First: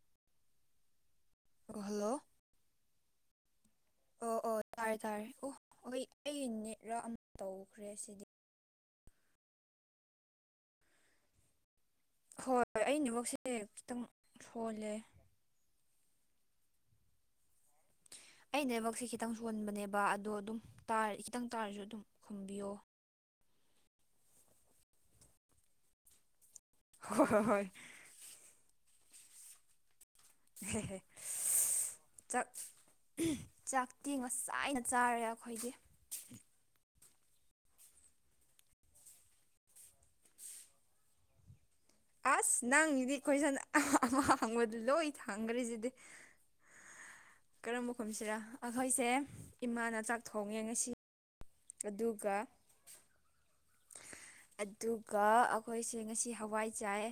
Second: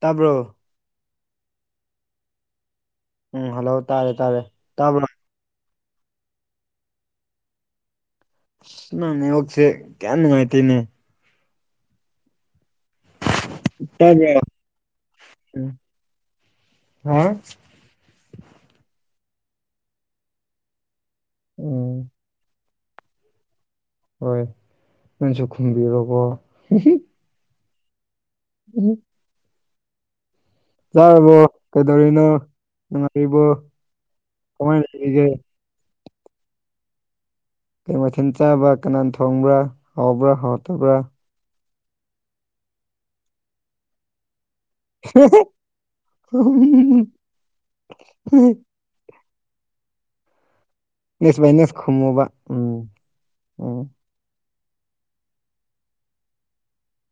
ꯇꯥꯕ꯭ꯔꯣ ꯍꯜꯂꯣ ꯎꯝ ꯍꯂꯧ ꯇꯥꯏꯌꯦ ꯑꯣ ꯑꯣ ꯇꯥꯔꯦ ꯇꯥꯔꯦ ꯑꯣ ꯍꯣꯏ ꯑꯩ ꯅꯦꯠꯂ ꯑꯃ ꯇꯧꯈ꯭ꯔꯦ ꯁꯤꯗꯤ ꯅꯪ ꯅꯦꯠꯋꯥꯛꯁꯦ ꯀꯌꯥ ꯅꯨꯡꯉꯥꯏ ꯇꯦꯅꯦ ꯍꯣꯏ ꯑꯩꯅꯦꯠꯋꯥꯛ [unintelligible] ꯑꯩꯅꯕꯃꯛꯁꯦ ꯈꯤꯇꯪ ꯁꯣꯟꯣꯟꯕꯅꯦꯕ ꯑꯗꯣ ꯑꯗꯨꯝ ꯇꯥ ꯈꯤꯇꯪ ꯇꯥꯔꯁꯨ ꯑꯗꯨꯝ ꯎꯝ ꯈꯨꯝꯕꯤꯌꯣ ꯍꯣꯏ ꯅꯪꯁꯨ ꯈꯨꯝꯕꯤꯔꯣꯀꯣ ꯍꯣꯏ ꯍꯣꯏ ꯎꯝ ꯍ ꯍꯣꯏ ꯆꯥꯔꯕꯣ ꯀꯩꯗꯧꯔꯤꯅꯣ ꯆꯥꯛ ꯅꯨꯡꯉꯥꯏꯔꯤꯕꯣ ꯆꯥꯛꯇꯤ ꯉꯁꯥꯏꯅ ꯀꯃꯥꯏꯅ ꯆꯥꯔꯦ ꯂꯩꯔꯤꯒꯦ ꯑꯩꯈꯣꯏꯗꯤ ꯀꯩ ꯃꯊꯤꯟ ꯆꯥꯕ ꯀꯅꯥꯅ ꯊꯣꯡꯕ꯭ꯔꯥ ꯍꯥꯎꯕ꯭ꯔꯥ ꯍꯥꯎꯔꯇꯕ꯭ꯔꯥ ꯑꯁ ꯅꯪꯒꯤꯗꯤ ꯀꯣꯏꯁꯟ ꯑꯃꯥ ꯍꯪꯕꯗꯨ ꯂꯣꯏ ꯊꯥꯡꯈ꯭ꯔꯔꯤꯁꯤꯗꯤ ꯀꯔꯝꯕ ꯈꯨꯝꯁꯤꯔꯥ ꯑꯩꯈꯣꯏꯁꯦ ꯏꯃꯥꯅ ꯆꯥꯛ ꯊꯣꯡꯉꯦ ꯉꯁꯤ [unintelligible] ꯑꯗꯨꯒ ꯎꯝ ꯎꯝ ꯑꯗꯨꯒ ꯑꯩꯈꯣꯏꯁꯦ ꯉꯁꯤ ꯍꯋꯥꯏ ꯆꯥꯏꯌꯦ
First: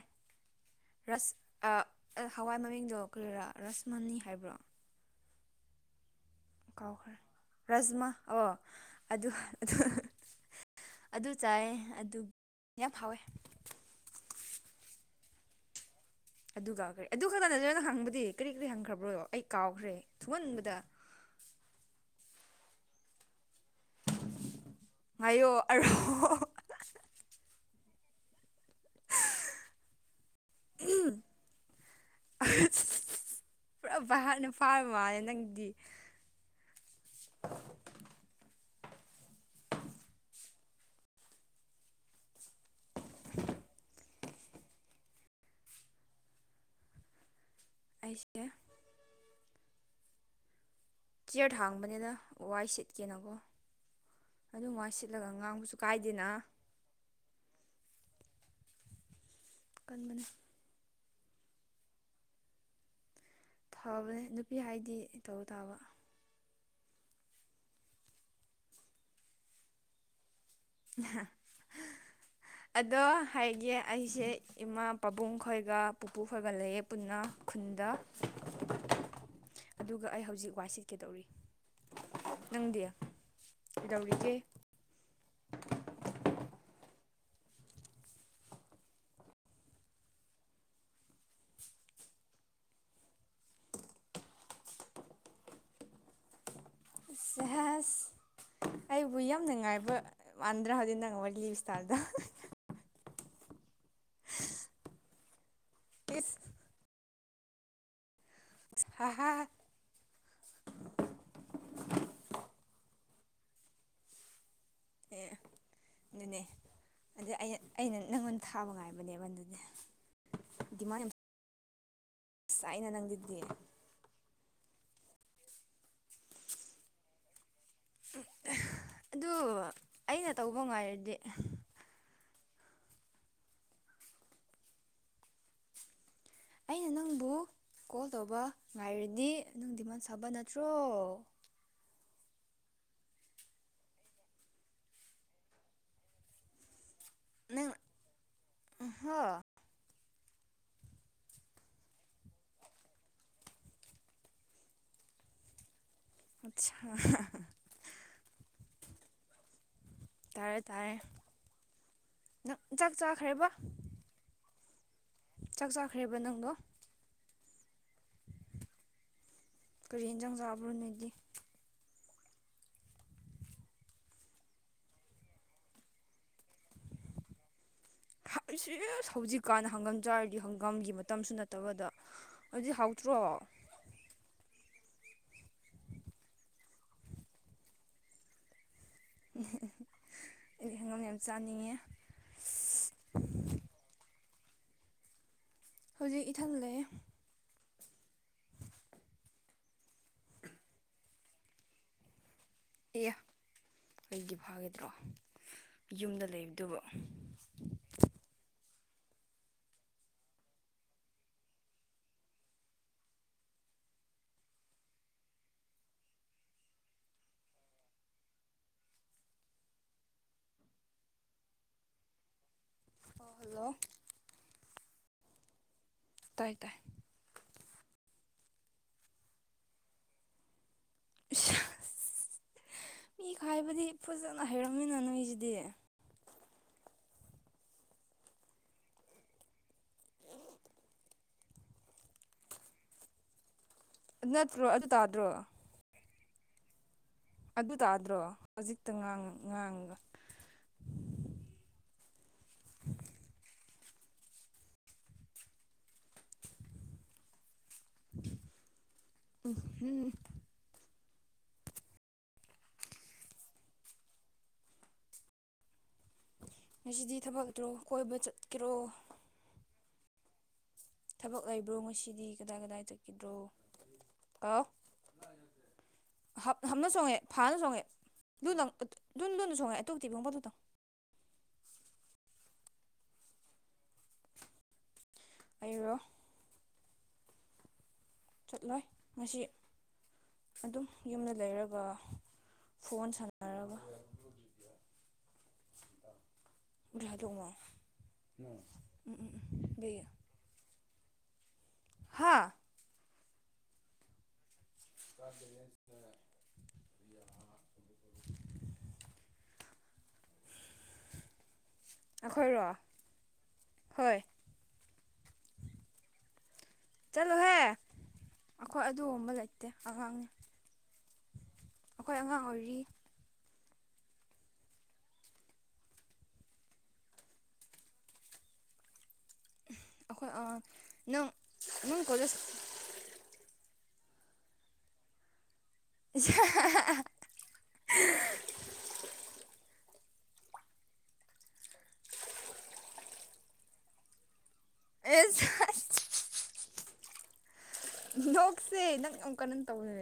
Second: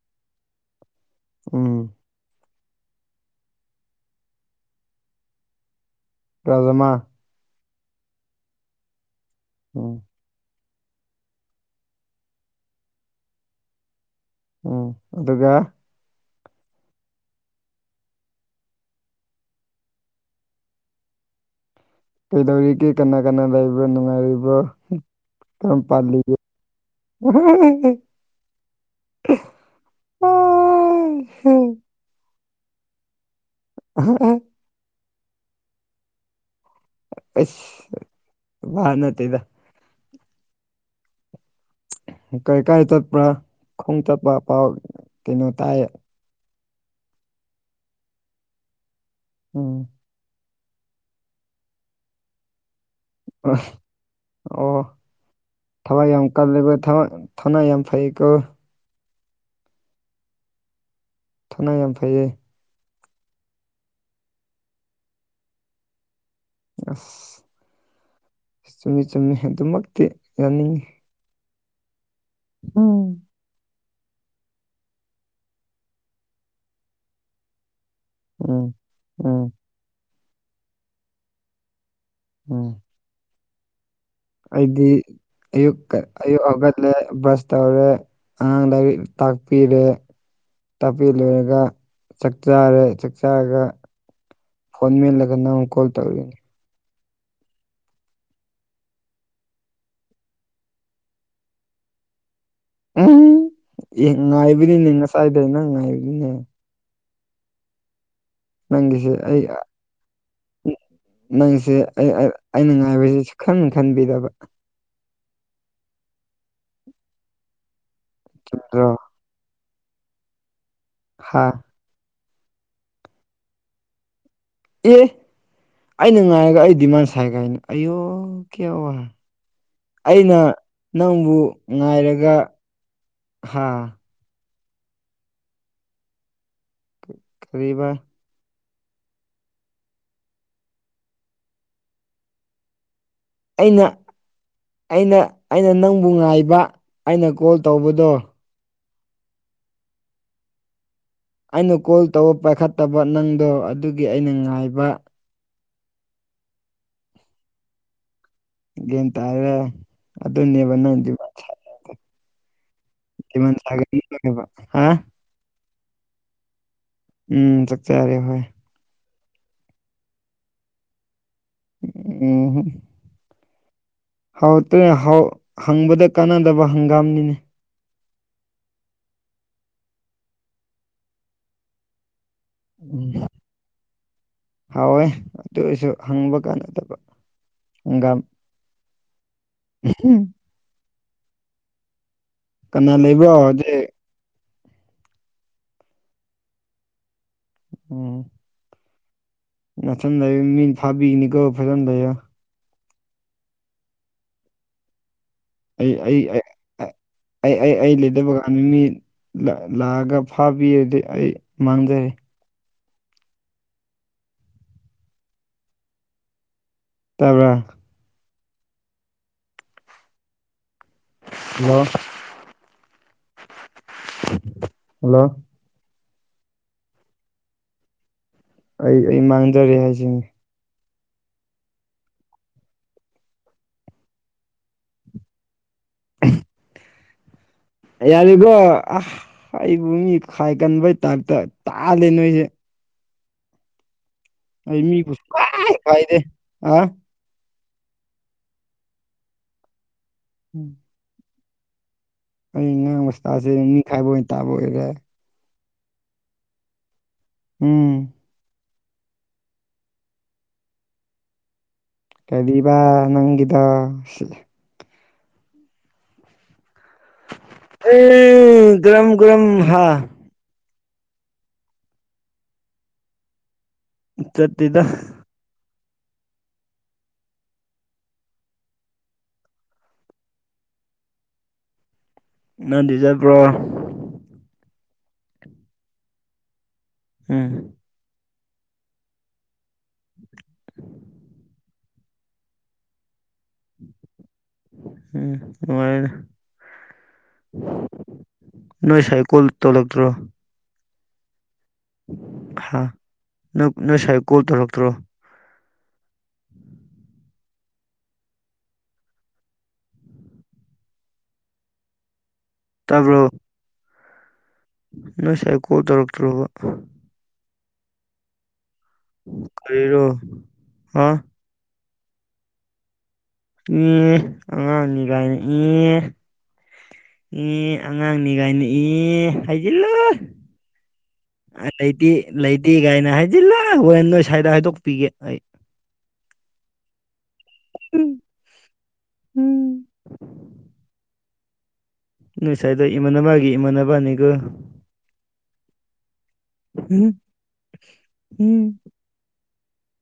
ꯔꯁ ꯎꯝ ꯑ ꯍꯋꯥꯏ ꯃꯃꯤꯡꯗꯣ ꯀꯔꯤꯔꯥ ꯔꯁꯃꯅꯤ ꯍꯥꯏꯕ꯭ꯔꯣ ꯔꯥꯖꯃꯥ ꯀꯥꯎꯈ꯭ꯔꯦ ꯔꯥꯖꯃꯥ ꯑꯣ ꯑꯗꯨ ꯎꯝ ꯑꯗꯨ ꯆꯥꯏꯌꯦ ꯑꯗꯨ ꯌꯥꯝ ꯍꯥꯎꯋꯦ ꯎꯝ ꯑꯗꯨꯒ ꯑꯗꯨ ꯀꯥꯎꯈ꯭ꯔꯦ ꯑꯗꯨ ꯈꯛꯇ ꯅꯗꯣꯏꯅ ꯍꯪꯕꯗꯤ ꯀꯔꯤ ꯀꯔꯤ ꯍꯪꯈ꯭ꯔꯕ꯭ꯔꯣ ꯑꯩ ꯀꯥꯎꯈ꯭ꯔꯦ ꯊꯨꯝꯍꯟꯕꯗ ꯀꯩꯗꯧꯔꯤꯒꯦ ꯀꯅꯥ ꯀꯅꯥ ꯂꯩꯕ꯭ꯔꯥ ꯅꯨꯡꯉꯥꯏꯔꯤꯕ꯭ꯔꯣ ꯉꯥꯏꯌꯣ ꯀꯔꯝ ꯑꯔꯣ ꯄꯥꯜꯂꯤꯒꯦ [unintelligible] ꯎꯝ ꯑꯥꯏ ꯍꯦ ꯑ [unintelligible] ꯄꯨꯔꯞ ꯚꯞ ꯍꯠꯅ ꯐꯥꯕ ꯃꯥꯅꯦ ꯅꯪꯗꯤ ꯑꯁ ꯚꯞ ꯅꯠꯇꯦꯗ ꯀꯔꯤ ꯀꯥꯏ ꯆꯠꯄ꯭ꯔꯥ ꯈꯣꯡ ꯆꯠꯄ ꯄꯥꯎ ꯀꯩꯅꯣ ꯇꯥꯏ ꯑꯩꯁꯦ ꯎꯝ ꯆꯤꯌ꯭ꯔ ꯊꯥꯡꯕꯅꯤꯗ ꯋꯥꯏ ꯁꯤꯠꯀꯦꯅꯀꯣ ꯑꯣ ꯑꯗꯨꯝ ꯋꯥꯏ ꯁꯤꯠꯂꯒ ꯉꯥꯡꯕꯁꯨ ꯊꯕꯛ ꯌꯥꯝ ꯀꯥꯏꯗꯦꯅ ꯀꯜꯂꯦꯕꯣ ꯊꯕꯛ ꯊꯧꯅꯥ ꯌꯥꯝ ꯐꯩꯌꯦꯀꯣ ꯀꯟꯕꯅꯤ ꯊꯧꯅ ꯌꯥꯝ ꯐꯩꯌꯦ ꯐꯕꯅꯦ ꯅꯨꯄꯤ ꯍꯥꯏꯗꯤ ꯇꯧ ꯇꯥꯕ ꯑ ꯆꯨꯝꯃꯤ ꯆꯨꯝꯃꯤ ꯑꯗꯨꯃꯛꯇꯤ ꯌꯥꯅꯤꯡꯉꯤ ꯑꯗꯣ ꯎꯝ ꯍꯥꯏꯒꯦ ꯑꯩꯁꯦ ꯏꯃꯥ ꯄꯥꯕꯨꯡ ꯈꯣꯏꯒ ꯄꯨꯄꯨ ꯈꯣꯏꯒ ꯂꯩꯌꯦ ꯄꯨꯟꯅ ꯈꯨꯟꯗ ꯎꯝ ꯎꯝ ꯑꯗꯨꯒ ꯑꯩ ꯍꯧꯖꯤꯛ ꯋꯥꯏ ꯁꯤꯠꯀꯦ ꯇꯧꯔꯤ ꯎꯝ ꯅꯪꯗꯤ ꯀꯩꯗꯧꯔꯤꯒꯦ ꯑꯩꯗꯤ ꯑꯌꯨꯛ ꯀ ꯑꯌꯨꯛ ꯍꯧꯒꯠꯂꯦ ꯕ꯭ꯔꯁ ꯇꯧꯔꯦ ꯑꯉꯥꯡ ꯂꯥꯏꯔꯤꯛ ꯇꯥꯛꯄꯤꯔꯦ ꯇꯥꯛꯄꯤ ꯂꯣꯏꯔꯒ ꯆꯥꯛ ꯆꯥꯔꯦ ꯆꯥꯛ ꯆꯥꯔꯒ ꯐꯣꯟ ꯃꯦꯜꯂꯒ ꯅꯪ ꯀꯣꯜ ꯇꯧꯏꯅꯤ ꯁꯦꯍꯦꯁ ꯑꯩꯕꯨ ꯌꯥꯝꯅ ꯉꯥꯏꯕ ꯃꯥꯟꯗ꯭ꯔꯥ ꯍꯧꯖꯤꯛ ꯅꯪ ꯋꯥꯔꯤꯂꯤꯕ ꯏꯁꯇꯥꯏꯜꯗꫭ ꯎꯝ ꯏ ꯉꯥꯏꯕꯤꯅꯤꯅꯦ ꯉꯁꯥꯏꯗꯩ ꯅꯪ ꯉꯥꯏ ꯏꯁ ꯍꯥ ꯅꯪꯒꯤꯁꯦ ꯍꯥ ꯑꯩ ꯑ ꯅꯪꯁꯦ ꯑꯩ ꯑ ꯑꯩꯅ ꯉꯥꯏꯕꯁꯦ ꯁꯨꯈꯟ ꯈꯟꯕꯤꯗꯕ ꯑꯦ ꯑꯗꯨꯅꯦ ꯑꯗꯩ ꯑꯩ ꯑꯩꯅ ꯅꯪꯉꯣꯟꯗ ꯊꯥꯕ ꯑꯗꯣ ꯉꯥꯏꯕꯅꯦꯕ ꯑꯗꯨꯗꯤ ꯗꯤꯃꯥꯟ ꯌꯥꯝ ꯍꯥꯥ ꯉꯁꯥꯏꯅ ꯅꯪ ꯗꯨꯗꯤ ꯑꯦ ꯑꯩꯅ ꯉꯥꯏꯔꯒ ꯑꯩ ꯗꯤꯃꯥꯟ ꯁꯥꯏ ꯀꯥꯏꯅ ꯑꯌꯣ ꯈꯦꯑꯣꯏ ꯑꯗꯨ ꯑꯩꯅ ꯇꯧꯕ ꯉꯥꯏꯔꯗꯤ ꯅꯪꯕꯨ ꯉꯥꯏꯔꯒ ꯍꯥꯥ ꯑꯩꯅ ꯅꯪꯕꯨ ꯀꯔꯤꯕ ꯀꯣꯜ ꯇꯧꯕ ꯉꯥꯏꯔꯗꯤ ꯅꯪ ꯗꯤꯃꯥꯟ ꯁꯥꯕ ꯅꯠꯇ꯭ꯔꯣ ꯑꯩꯅ ꯑꯩꯅ ꯑꯩꯅ ꯅꯪꯕꯨ ꯉꯥꯏꯕ ꯑꯩꯅ ꯀꯣꯜ ꯇꯧꯕꯗꯣ ꯎꯝꯍ ꯑꯩꯅ ꯀꯣꯜ ꯇꯧꯕ ꯄꯥꯏꯈꯠꯇꯕ ꯅꯪꯗꯣ ꯑꯗꯨꯒꯤ ꯑꯩꯅ ꯉꯥꯏꯕ ꯑꯠꯁꯥ ꯒ꯭ꯌꯥꯟ ꯇꯥꯏꯔ ꯇꯥꯔꯦ ꯑꯗꯨꯅꯦꯕ ꯇꯥꯔꯦ ꯅꯪꯗꯤ ꯅꯪ ꯆꯥꯛ ꯆꯥꯈ꯭ꯔꯦ ꯍꯥ ꯆꯥꯛ ꯆꯥꯈ꯭ꯔꯦꯕ ꯅꯪꯗꯣ ꯎꯝ ꯆꯥꯛꯆꯥꯔꯦ ꯍꯣꯏ ꯀꯔꯤ ꯏꯟꯖꯥꯡ ꯆꯥꯕ꯭ꯔꯣ ꯅꯣꯏꯗꯤ ꯎꯝꯍꯨꯝ ꯍꯥꯎꯇ꯭ꯔꯦ ꯍꯥꯏ ꯍꯪꯕꯗ ꯀꯥꯟꯅꯗꯕ ꯍꯪꯒꯥꯝꯅꯤꯅꯦ ꯏꯁ ꯏꯁ ꯍꯧꯖꯤꯛꯀꯥꯟ ꯍꯪꯒꯥꯝ ꯆꯥꯔꯗꯤ ꯍꯪꯒꯥꯝꯒꯤ ꯃꯇꯝꯁꯨ ꯅꯠꯇꯕꯗ ꯍꯧꯖꯤꯛ ꯍꯥꯎꯇ꯭ꯔꯣ ꯎꯝ ꯍꯥꯎꯋꯦ ꯑꯗꯨꯔꯁꯨ ꯍꯪꯕ ꯀꯥꯟꯅꯗꯕ ꯏꯟꯒꯥ ꯎ ꯑꯩꯗꯤ ꯍꯪꯒꯝ ꯌꯥꯝ ꯆꯥꯅꯤꯡꯉꯦ ꯀꯅꯥ ꯂꯩꯕ꯭ꯔꯣꯖꯤꯦ ꯍꯧꯖꯤꯛ ꯏꯊꯜꯂꯦ ꯎꯝ ꯅꯠꯊꯟ ꯂꯩ ꯃꯤꯅ ꯐꯥꯕꯤꯅꯤꯀ ꯐꯖꯅ ꯂꯩꯌꯦ ꯑꯦ ꯑꯩꯗꯤ ꯐꯥꯒꯗ꯭ꯔꯣ ꯑꯩ ꯑꯩ ꯌꯨꯝꯗ ꯂꯩꯕꯗꯨꯕꯨ ꯑꯩ ꯑꯩ ꯑꯩ ꯂꯩꯗꯕ ꯀꯥꯟꯗ ꯃꯤ ꯂꯥꯛꯑꯒ ꯐꯥꯕꯤ ꯑꯗꯨꯗꯩ ꯑꯩ ꯃꯥꯡꯖꯔꯦ ꯇꯕ꯭ꯔꯥ ꯍꯜꯂꯣ ꯍꯜꯂꯣ ꯍꯜꯂꯣ ꯇꯥꯏ ꯇꯥꯏ ꯑꯩ ꯑꯩ ꯃꯥꯡꯖꯔꯦ ꯍꯥꯏꯁꯤꯅꯤ ꯏꯁ ꯃꯤ ꯈꯥꯏꯕꯗꯤ ꯐꯖꯅ ꯍꯩꯔꯝꯃꯤꯅ ꯅꯣꯏꯖꯤꯗꯤ ꯑꯩ ꯌꯥꯔꯤꯒꯣ ꯑꯥ ꯑꯩꯕꯨ ꯃꯤ ꯈꯥꯏꯒꯟꯕꯩ ꯇꯥꯏꯞꯇ ꯇꯥꯜꯂꯦ ꯅꯣꯏꯖꯦ ꯅꯠꯇ꯭ꯔꯣ ꯑꯩ ꯑꯗꯨ ꯃꯤꯕꯨ ꯇꯥꯗ꯭ꯔꯣ ꯁꯨꯡꯈꯥꯏ ꯈꯥꯏꯗꯦ ꯑꯗꯨ ꯇꯥꯗ꯭ꯔꯣ ꯍꯧꯖꯤꯛꯇꯥꯡ ꯉꯥꯡꯒ ꯎꯝ ꯑꯩ ꯉꯥꯡꯕꯁꯇꯥꯁꯦ ꯅꯤꯡꯈꯥꯏꯕ ꯑꯣꯏꯅ ꯇꯥꯕ ꯑꯣꯏꯔꯦ ꯎꯝ ꯎ ꯎꯝ ꯀꯔꯤꯕ ꯅꯪꯒꯤꯤꯗ ꯁꯤ ꯉꯁꯤꯗꯤ ꯊꯕꯛꯇ꯭ꯔꯣ ꯀꯣꯏꯕ ꯆꯠꯀꯦꯔꯣ ꯀ ꯀ꯭ꯔꯝ ꯍꯥ ꯊꯕꯛ ꯂꯩꯕ꯭ꯔꯣ ꯉꯁꯤꯗꯤ ꯀꯗꯥꯏ ꯀꯗꯥꯏ ꯆꯠꯈꯤꯗ꯭ꯔꯣ ꯎ ꯆꯇꯤꯗ ꯞ ꯍꯝꯅ ꯆꯣꯡꯉꯦ ꯐꯥꯅ ꯆꯣꯡꯉꯦ ꯂꯨ ꯂꯨ ꯂꯨꯅ ꯆꯣꯡꯉꯦ ꯑꯇꯣꯛꯇꯤꯕꯤꯣꯡꯕꯗꯨꯇꯪ ꯅꯪ ꯗꯤꯖꯔꯕ꯭ꯔꯣ ꯑꯔꯣ ꯎꯝ ꯆꯠꯂꯣꯏ ꯉꯁꯤ ꯑꯗꯨꯝ ꯌꯨꯝꯗ ꯂꯩꯔꯒ ꯐꯣꯟ ꯁꯥꯟꯅꯔꯒ ꯎꯝ ꯃꯔ ꯎꯂꯥ ꯗꯉ ꯎꯝ ꯅꯣꯏ ꯎꯝ ꯁꯥꯏ ꯎꯝ ꯀꯣꯜ ꯇꯧꯔꯛꯇ꯭ꯔꯣ ꯍꯥ ꯅꯪ ꯅꯪꯁꯥꯏ ꯀꯣꯜ ꯇꯧꯔꯛꯇ꯭ꯔꯣ [inaudible] ꯑꯩꯈꯣꯏ ꯔꯣ ꯇꯕ꯭ꯔꯣ ꯍꯣꯏ ꯅ ꯁꯔꯦ ꯀꯣ ꯇꯔꯛꯇ ꯇꯔꯕ ꯆꯠꯂꯣꯍꯦ ꯑꯩꯈꯣꯏ ꯑꯗꯨꯕ ꯂꯩꯇꯦ ꯑꯉꯥꯡꯅꯦ ꯑꯥ ꯑꯩꯈꯣꯏ ꯑꯉꯥꯡ ꯑꯣꯏꯔꯤ ꯎꯝ ꯑꯉꯥꯡꯅꯤ ꯀꯥꯏꯅꯤ ꯎ ꯏ ꯑꯉꯥꯡꯅꯤ ꯀꯥꯏꯅꯤ ꯏ ꯍꯥꯏꯒꯣ ꯑꯩꯈꯣꯏ ꯑꯉꯥꯡ ꯅꯪ ꯅꯪ ꯂꯩꯥꯏꯇꯤ ꯀꯣꯂꯦꯖ ꯂꯩꯥꯏꯇ ꯗꯤ ꯀꯥꯏꯅ ꯍꯥꯏꯖꯤꯜꯂꯥꯛ ꯍꯣꯏꯦꯟ ꯅꯣꯏ ꯁ꯭ꯋꯥꯏꯗ ꯍꯥꯏꯗꯣꯛꯄꯤꯒꯦ ꯑꯩ ꯑꯁ ꯍꯥ ꯍꯥ ꯍꯥ ꯎꯝ ꯎꯝ ꯅꯣꯏ ꯁ꯭ꯋꯥꯏꯗꯣ ꯏꯃꯥꯟꯅꯕꯒꯤ ꯏꯃꯥꯟꯅꯕꯅꯤꯀꯣ ꯎꯝ ꯎꯝ ꯅꯣꯛꯁꯦ ꯅꯪ ꯀꯩꯅꯣꯝ ꯇꯧꯋꯦ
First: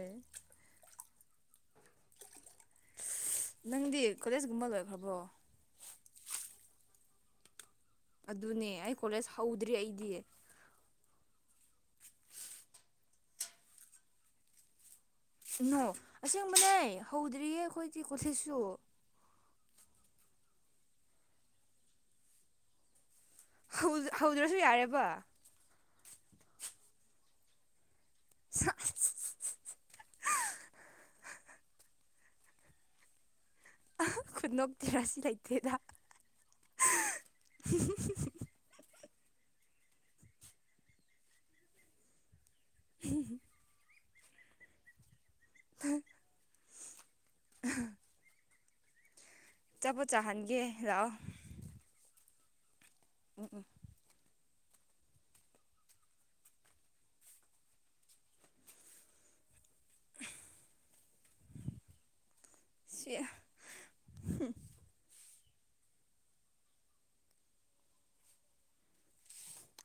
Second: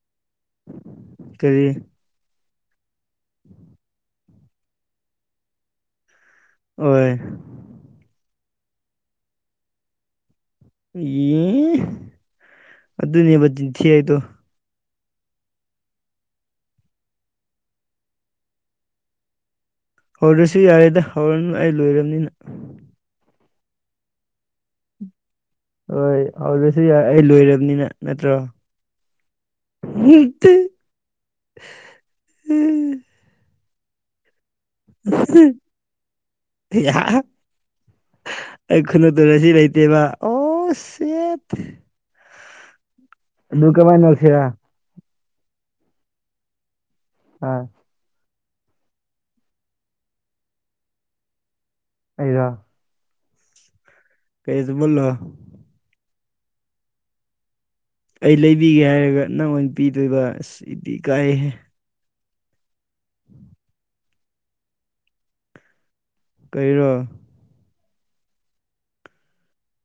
ꯀꯔꯤ ꯅꯪꯗꯤ ꯀꯣꯂꯦꯖꯒꯨꯝꯕ ꯂꯣꯏꯈ꯭ꯔꯕꯣ ꯑꯣꯏ ꯑꯗꯨꯅꯦ ꯑꯩ ꯀꯣꯂꯦꯖ ꯍꯧꯗ꯭ꯔꯤ ꯑꯩꯗꯤ ꯌꯦ ꯑꯗꯨꯅꯦꯕꯤꯟꯁꯤ ꯍꯥꯏꯥꯏꯗꯣ ꯀꯅꯣ ꯑꯁꯦꯡꯕꯅꯦ ꯍꯧꯗ꯭ꯔꯤꯌꯦ ꯑꯩꯈꯣꯏꯗꯤ ꯀꯣꯊꯤꯠꯁꯨ ꯍꯧꯔꯁꯨ ꯌꯥꯔꯦꯗ ꯍꯧꯔꯅꯨ ꯑꯩ ꯂꯣꯏꯔꯕꯅꯤꯅ ꯍꯧꯗ꯭ꯔꯁꯨ ꯌꯥꯔꯦꯕ ꯍꯣꯏ ꯍꯧꯔꯁꯨ ꯌꯥꯏ ꯑꯩ ꯂꯣꯏꯔꯕꯅꯤꯅ ꯅꯠꯇ꯭ꯔꯣ ꯍꯠ ꯎꯝ ꯀꯅꯣ [inaudible] ꯑꯩ ꯈꯨꯅ ꯇꯔꯁꯤ ꯂꯩꯇꯦꯕ ꯑꯣ ꯁꯦꯠ ꯑꯗꯨꯗꯨ ꯀꯃꯥꯏꯅ ꯅꯁꯤ ꯑ ꯆꯄꯣꯠ ꯆꯥꯍꯟꯒꯦ ꯂꯥꯛꯑꯣ ꯑꯩꯔ ꯎ ꯎ ꯀꯩꯖꯨꯕꯜꯂꯣ ꯑꯩ ꯂꯩꯕꯤꯒꯦ ꯍꯥꯏꯔꯒ ꯅꯪ ꯑꯣꯏꯅ ꯄꯤꯗꯣꯏꯕ ꯑꯁ ꯏꯗꯤ ꯏꯀꯥꯏꯍꯦ ꯁꯦ ꯀꯩꯔꯣ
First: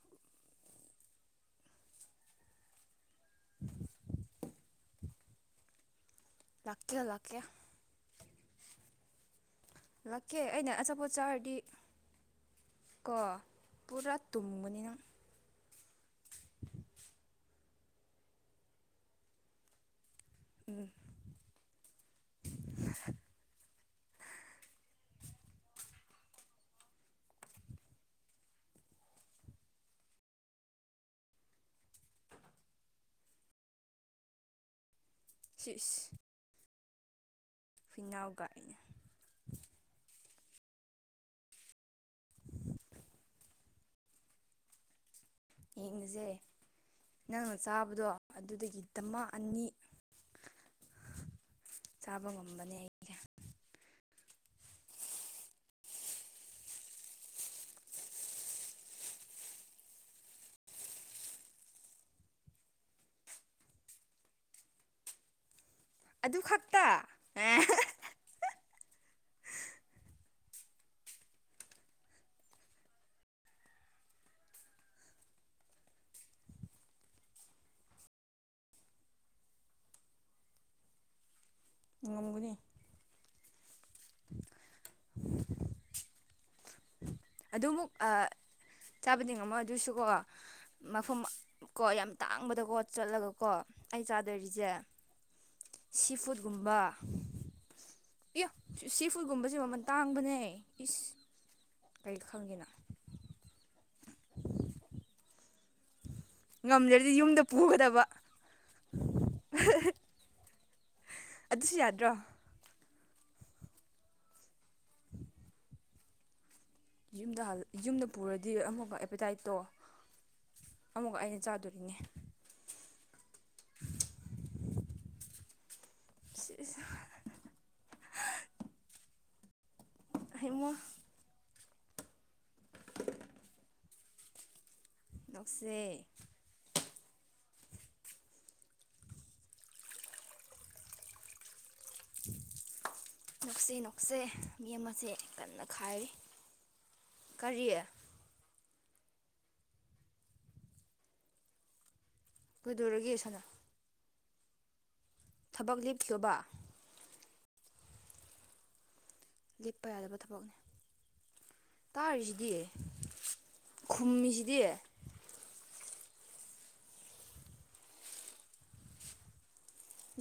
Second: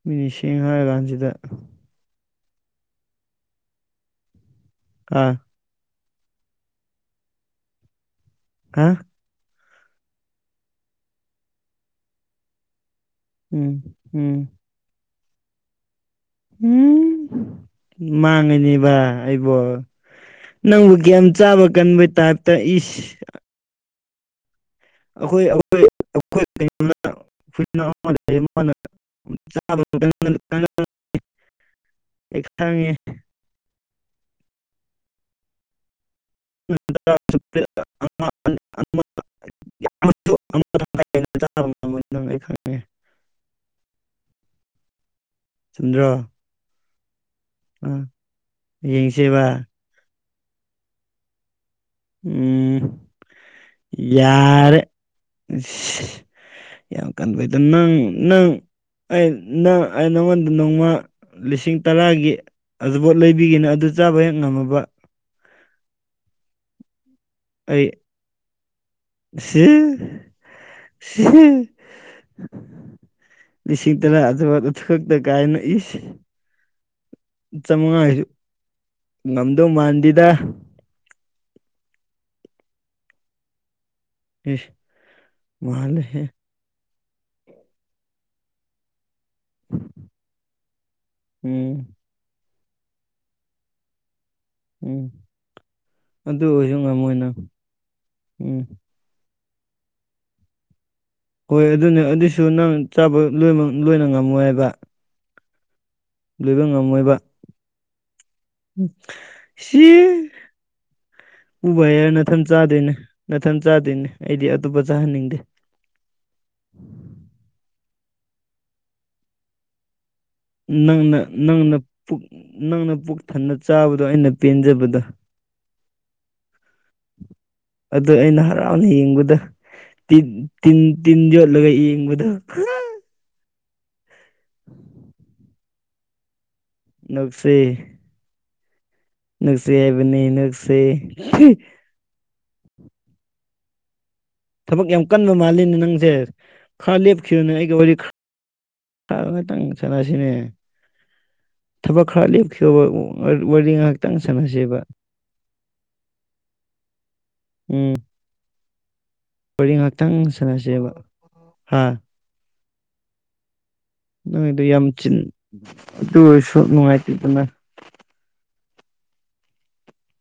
ꯃꯤꯁꯦꯡꯅꯔ ꯀꯥꯟꯖꯤꯗ ꯑꯥ ꯂꯥꯛꯀꯦ ꯂꯥꯛꯀꯦ ꯎꯃ ꯂꯥꯛꯀꯦ ꯑꯩꯅ ꯑꯆꯥꯄꯣꯠ ꯆꯥꯔꯗꯤ ꯀꯣ ꯎꯝ ꯄꯨꯔꯥ ꯎꯝ ꯇꯨꯝꯒꯅꯤꯅꯪ ꯎꯝ ꯃꯥꯡꯉꯤꯅꯦꯕ ꯑꯩꯕꯣ ꯎꯝ ꯅꯪꯕꯨ ꯒ꯭ꯌꯥꯟ ꯆꯥꯕ ꯀꯟꯕ ꯇꯥꯏꯞꯇ ꯏꯁ ꯑꯈꯣꯏ ꯑꯈꯣꯏ ꯑꯈꯣꯏ [unintelligible] [unintelligible] ꯑꯩ ꯈꯪꯉꯦ ꯁꯤꯁ ꯍꯨꯏꯅꯥꯎꯒ ꯑꯩꯅ [unintelligible] [unintelligible] ꯈꯪꯉꯦ [inaudible] ꯆꯨꯝꯗ꯭ꯔꯣ ꯌꯦꯡꯅꯁꯦ ꯅꯪꯅ ꯑ ꯆꯥꯕꯗꯣ ꯑꯗꯨꯗꯒꯤ ꯇꯃꯥ ꯑꯅꯤ ꯌꯦꯡꯁꯦꯕ ꯆꯥꯕ ꯉꯝꯕꯅꯦ ꯎꯝ ꯑꯩꯁꯦ ꯌꯥꯔꯦ ꯑꯩꯁ ꯌꯥꯝ ꯀꯟꯕꯩꯗ ꯅꯪ ꯅꯪ ꯑ ꯅꯪ ꯑꯩ ꯅꯉꯣꯟꯗ ꯅꯣꯡꯃ ꯂꯤꯁꯤꯡ ꯇꯔꯥꯒꯤ ꯑꯗꯨꯕꯣꯠ ꯂꯩꯕꯤꯒꯦꯅꯦ ꯑꯗꯨ ꯆꯥꯕ ꯍꯦꯛ ꯉꯝꯃꯕ ꯑꯗꯨ ꯈꯛꯇ ꯑꯦ ꯑꯩ ꯁꯤꯔ ꯁꯤ ꯂꯤꯁꯤꯡ ꯇꯔꯥ ꯑꯗꯨ ꯑꯗꯨ ꯈꯛꯇ ꯀꯥꯏꯅ ꯏꯁ ꯆꯧꯉꯥ ꯍꯥꯏꯁꯨ ꯉꯝꯗꯧ ꯃꯥꯟꯗꯦꯗ ꯉꯝꯒꯅꯤ ꯃꯥꯂ ꯍꯦ ꯑꯗꯨꯃꯨꯛ ꯆꯥꯕꯗꯤ ꯉꯝꯃꯣ ꯑꯗꯨꯁꯨꯀꯣ ꯃꯐꯝ ꯀꯣ ꯎꯝ ꯌꯥꯝ ꯇꯥꯡꯕꯗꯀꯣ ꯆꯠꯂꯒꯀꯣ ꯑꯩ ꯆꯥꯗꯔꯤꯁꯦ ꯎꯝ ꯁꯤ ꯑꯗꯨ ꯐꯨꯗꯀꯨꯝꯕ ꯑꯣꯏꯔꯁꯨ ꯉꯝꯃꯣꯏ ꯅꯪ ꯏ ꯎꯝ ꯁꯤ ꯐꯨꯠꯒꯨꯝꯕꯁꯦ ꯃꯃꯟ ꯇꯥꯡꯕꯅꯦ ꯏꯁ ꯍꯣꯏ ꯑꯗꯨꯅꯦ ꯀꯩ ꯑꯗꯨꯁꯨ ꯈꯪꯒꯦꯅ ꯅꯪ ꯆꯥꯕ ꯂꯣꯏꯃꯛ ꯂꯣꯏꯅ ꯉꯝꯃꯣꯏ ꯍꯥꯏꯕ ꯂꯣꯏꯕ ꯉꯝꯃꯣꯏꯕ ꯉꯝꯗ꯭ꯔꯗꯤ ꯌꯨꯝꯗ ꯄꯨꯒꯗꯕ ꯁꯤꯁ ꯑꯗꯨꯁꯨ ꯎꯕꯥ ꯌꯥꯏ ꯌꯥꯗ꯭ꯔꯣ ꯅꯥꯊꯟꯆꯥꯗꯣꯏꯅꯦ ꯅꯥꯊꯟ ꯆꯥꯗꯣꯏꯅꯦ ꯑꯩꯗꯤ ꯑꯇꯣꯞꯄ ꯆꯥꯍꯟꯅꯤꯡꯗꯦ ꯌꯨꯝꯗ ꯌꯨꯝꯗ ꯄꯨꯔꯗꯤ ꯑꯃꯨꯕ ꯑꯦꯄꯦꯇꯥꯏꯠꯇꯣ ꯑꯃꯨꯛꯀ ꯅꯪꯅ ꯑꯩꯅ ꯅꯪꯅ ꯆꯥꯗꯣꯔꯤꯅꯦ ꯄꯨꯛ ꯅꯪꯅ ꯄꯨꯛ ꯊꯟꯅ ꯆꯥꯕꯗꯣ ꯑꯩꯅ ꯄꯦꯟꯖꯕꯗꯣ ꯁꯤꯖ ꯑꯥ ꯑꯗꯨ ꯑꯩꯅ ꯍꯔꯥꯎꯅ ꯌꯦꯡꯕꯗꯣ ꯇꯤꯟ ꯍꯩꯃꯣ ꯇꯤꯟ ꯇꯤꯟ ꯌꯣꯠ ꯂꯒꯦ ꯌꯦꯡꯕꯗꯣ ꯍꯥ [inaudible] ꯁꯦ ꯅꯅꯨꯡꯁꯤ ꯅꯨꯡꯁꯤ ꯍꯥꯏꯕꯅꯤ ꯅꯨꯡꯁꯤ ꯅꯨꯡꯁꯤ ꯅꯨꯡꯁꯦ ꯊꯕꯛ ꯌꯥꯝ ꯀꯟꯕ ꯃꯥꯜꯂꯤꯅꯦ ꯅꯪꯁꯦ ꯈꯔ ꯂꯦꯞꯈꯤꯕꯅꯦ ꯀꯔꯤ ꯑꯩꯒꯤ ꯋꯥꯔꯤ ꯉꯇꯪ ꯆꯠꯅꯁꯤꯅꯦ ꯊꯕꯛ ꯈꯔꯦꯞ ꯀꯩꯗꯧꯔꯒꯦ ꯁꯅꯥ ꯋꯥꯔꯤ ꯉꯥꯏꯍꯥꯛꯇꯪ ꯁꯥꯟꯅꯁꯦꯕ ꯊꯕꯛ ꯂꯦꯞꯈꯤꯕꯌꯣꯕ ꯎꯝ ꯋꯥꯔꯤꯣꯔ ꯂꯦꯞꯄ ꯉꯥꯛꯇꯪ ꯌꯥꯗꯕ ꯁꯥꯟꯅꯁꯦꯕ ꯍꯥ ꯍꯥꯏꯔꯁꯤꯗꯤꯑꯌꯦ ꯅꯣꯏꯗ ꯌꯥꯝ ꯆꯤꯟ ꯑꯗꯨ ꯑꯣꯏꯁꯨ ꯅꯨꯡꯉꯥꯏꯇꯦꯗꯅ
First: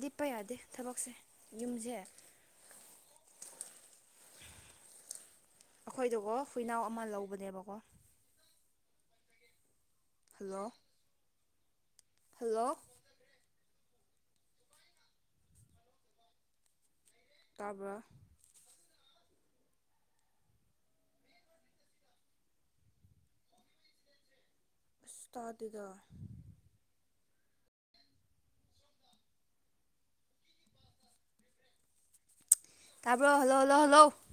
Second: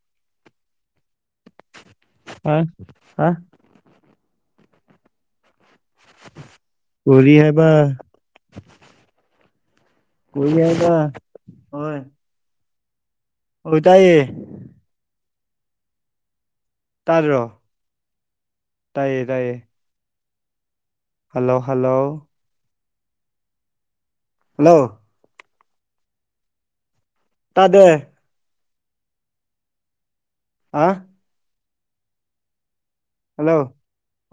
ꯗꯤꯄ ꯌꯥꯗꯦ ꯊꯕꯛꯁꯦ ꯌꯨꯝꯁꯦ ꯍꯥ ꯍꯥ ꯑꯩꯈꯣꯏꯗꯒꯣ ꯍꯨꯏꯅꯥꯎ ꯑꯃ ꯀꯣꯔꯤ ꯍꯥꯏꯕ ꯂꯧꯕꯅꯦꯕꯀꯣ ꯀ ꯍꯜꯂꯣ ꯌꯥꯗ ꯍꯣꯏ ꯍꯜꯂꯣ ꯑꯣꯏ ꯇꯏꯌꯦ ꯇꯥꯔꯣ ꯇꯥꯕ ꯇꯥꯏꯌꯦ ꯇꯥꯏꯌꯦ ꯍꯜꯂꯣ ꯍꯜꯂꯣ ꯍꯜꯂꯣ ꯑꯁꯇꯥꯗꯗ ꯇꯗ ꯑ ꯍꯜꯂꯣ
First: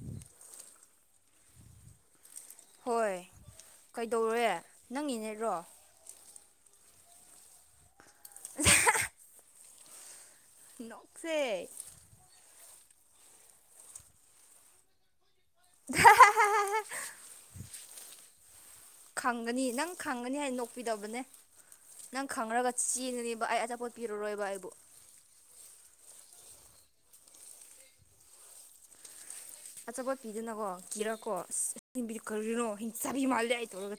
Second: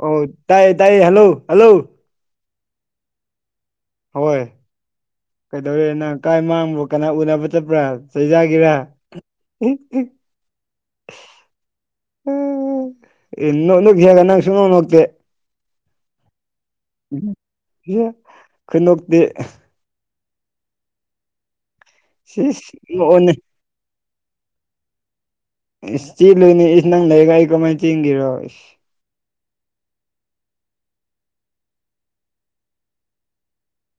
ꯑꯣ ꯇꯥꯏ ꯇꯥꯏ ꯍꯜꯂꯣ ꯍꯜꯂꯣ ꯍꯣꯏ ꯍꯣꯏ ꯀꯩꯗꯧꯔꯦ ꯅꯪꯒꯤꯅꯦꯔꯣ ꯀꯩꯗꯧꯔꯦ ꯅꯪ ꯀꯥꯏ ꯃꯥꯡꯕ ꯀꯅꯥ ꯎꯅꯕ ꯆꯠꯄ꯭ꯔꯥ ꯆꯩꯖꯒꯤꯦꯔ ꯅꯣꯛꯁꯦ ꯎ ꯏꯟꯅꯣ ꯅꯛ ꯍꯦꯒ ꯅꯪ ꯁꯨꯅꯣꯅꯣꯛꯇꯦ ꯊ ꯦ ꯀꯣꯏꯩꯅꯣ ꯈꯪꯒꯅꯤ ꯅꯪ ꯈꯪꯒꯅꯤ ꯍꯥꯏꯅ ꯅꯣꯛꯄꯤꯗꯕꯅꯦ ꯅꯪ ꯁꯤꯁ ꯈꯪꯉꯒ ꯅꯣꯛꯑꯣꯅꯦ ꯆꯦꯡꯒꯅꯦꯕ ꯑꯩ ꯑꯆꯥꯄꯣꯠ ꯄꯤꯔꯔꯣꯏꯕ ꯑꯩꯕꯨ ꯏꯁ ꯆꯦꯂꯣꯏꯅꯦ ꯏꯁ ꯅꯪ ꯂꯩꯔꯒ ꯑꯩ ꯀꯃꯥꯏꯅ ꯆꯦꯟꯒꯦꯔꯣ ꯑꯆꯥꯄꯣꯠꯄꯤꯗꯅꯀꯣ ꯀꯤꯔ ꯀꯣ [unintelligible] ꯀꯔꯤꯅꫭ ꯍꯤꯡꯆꯥꯕꯤ ꯃꯥꯜꯂꯦ ꯑꯩ ꯇꯧꯔꯒ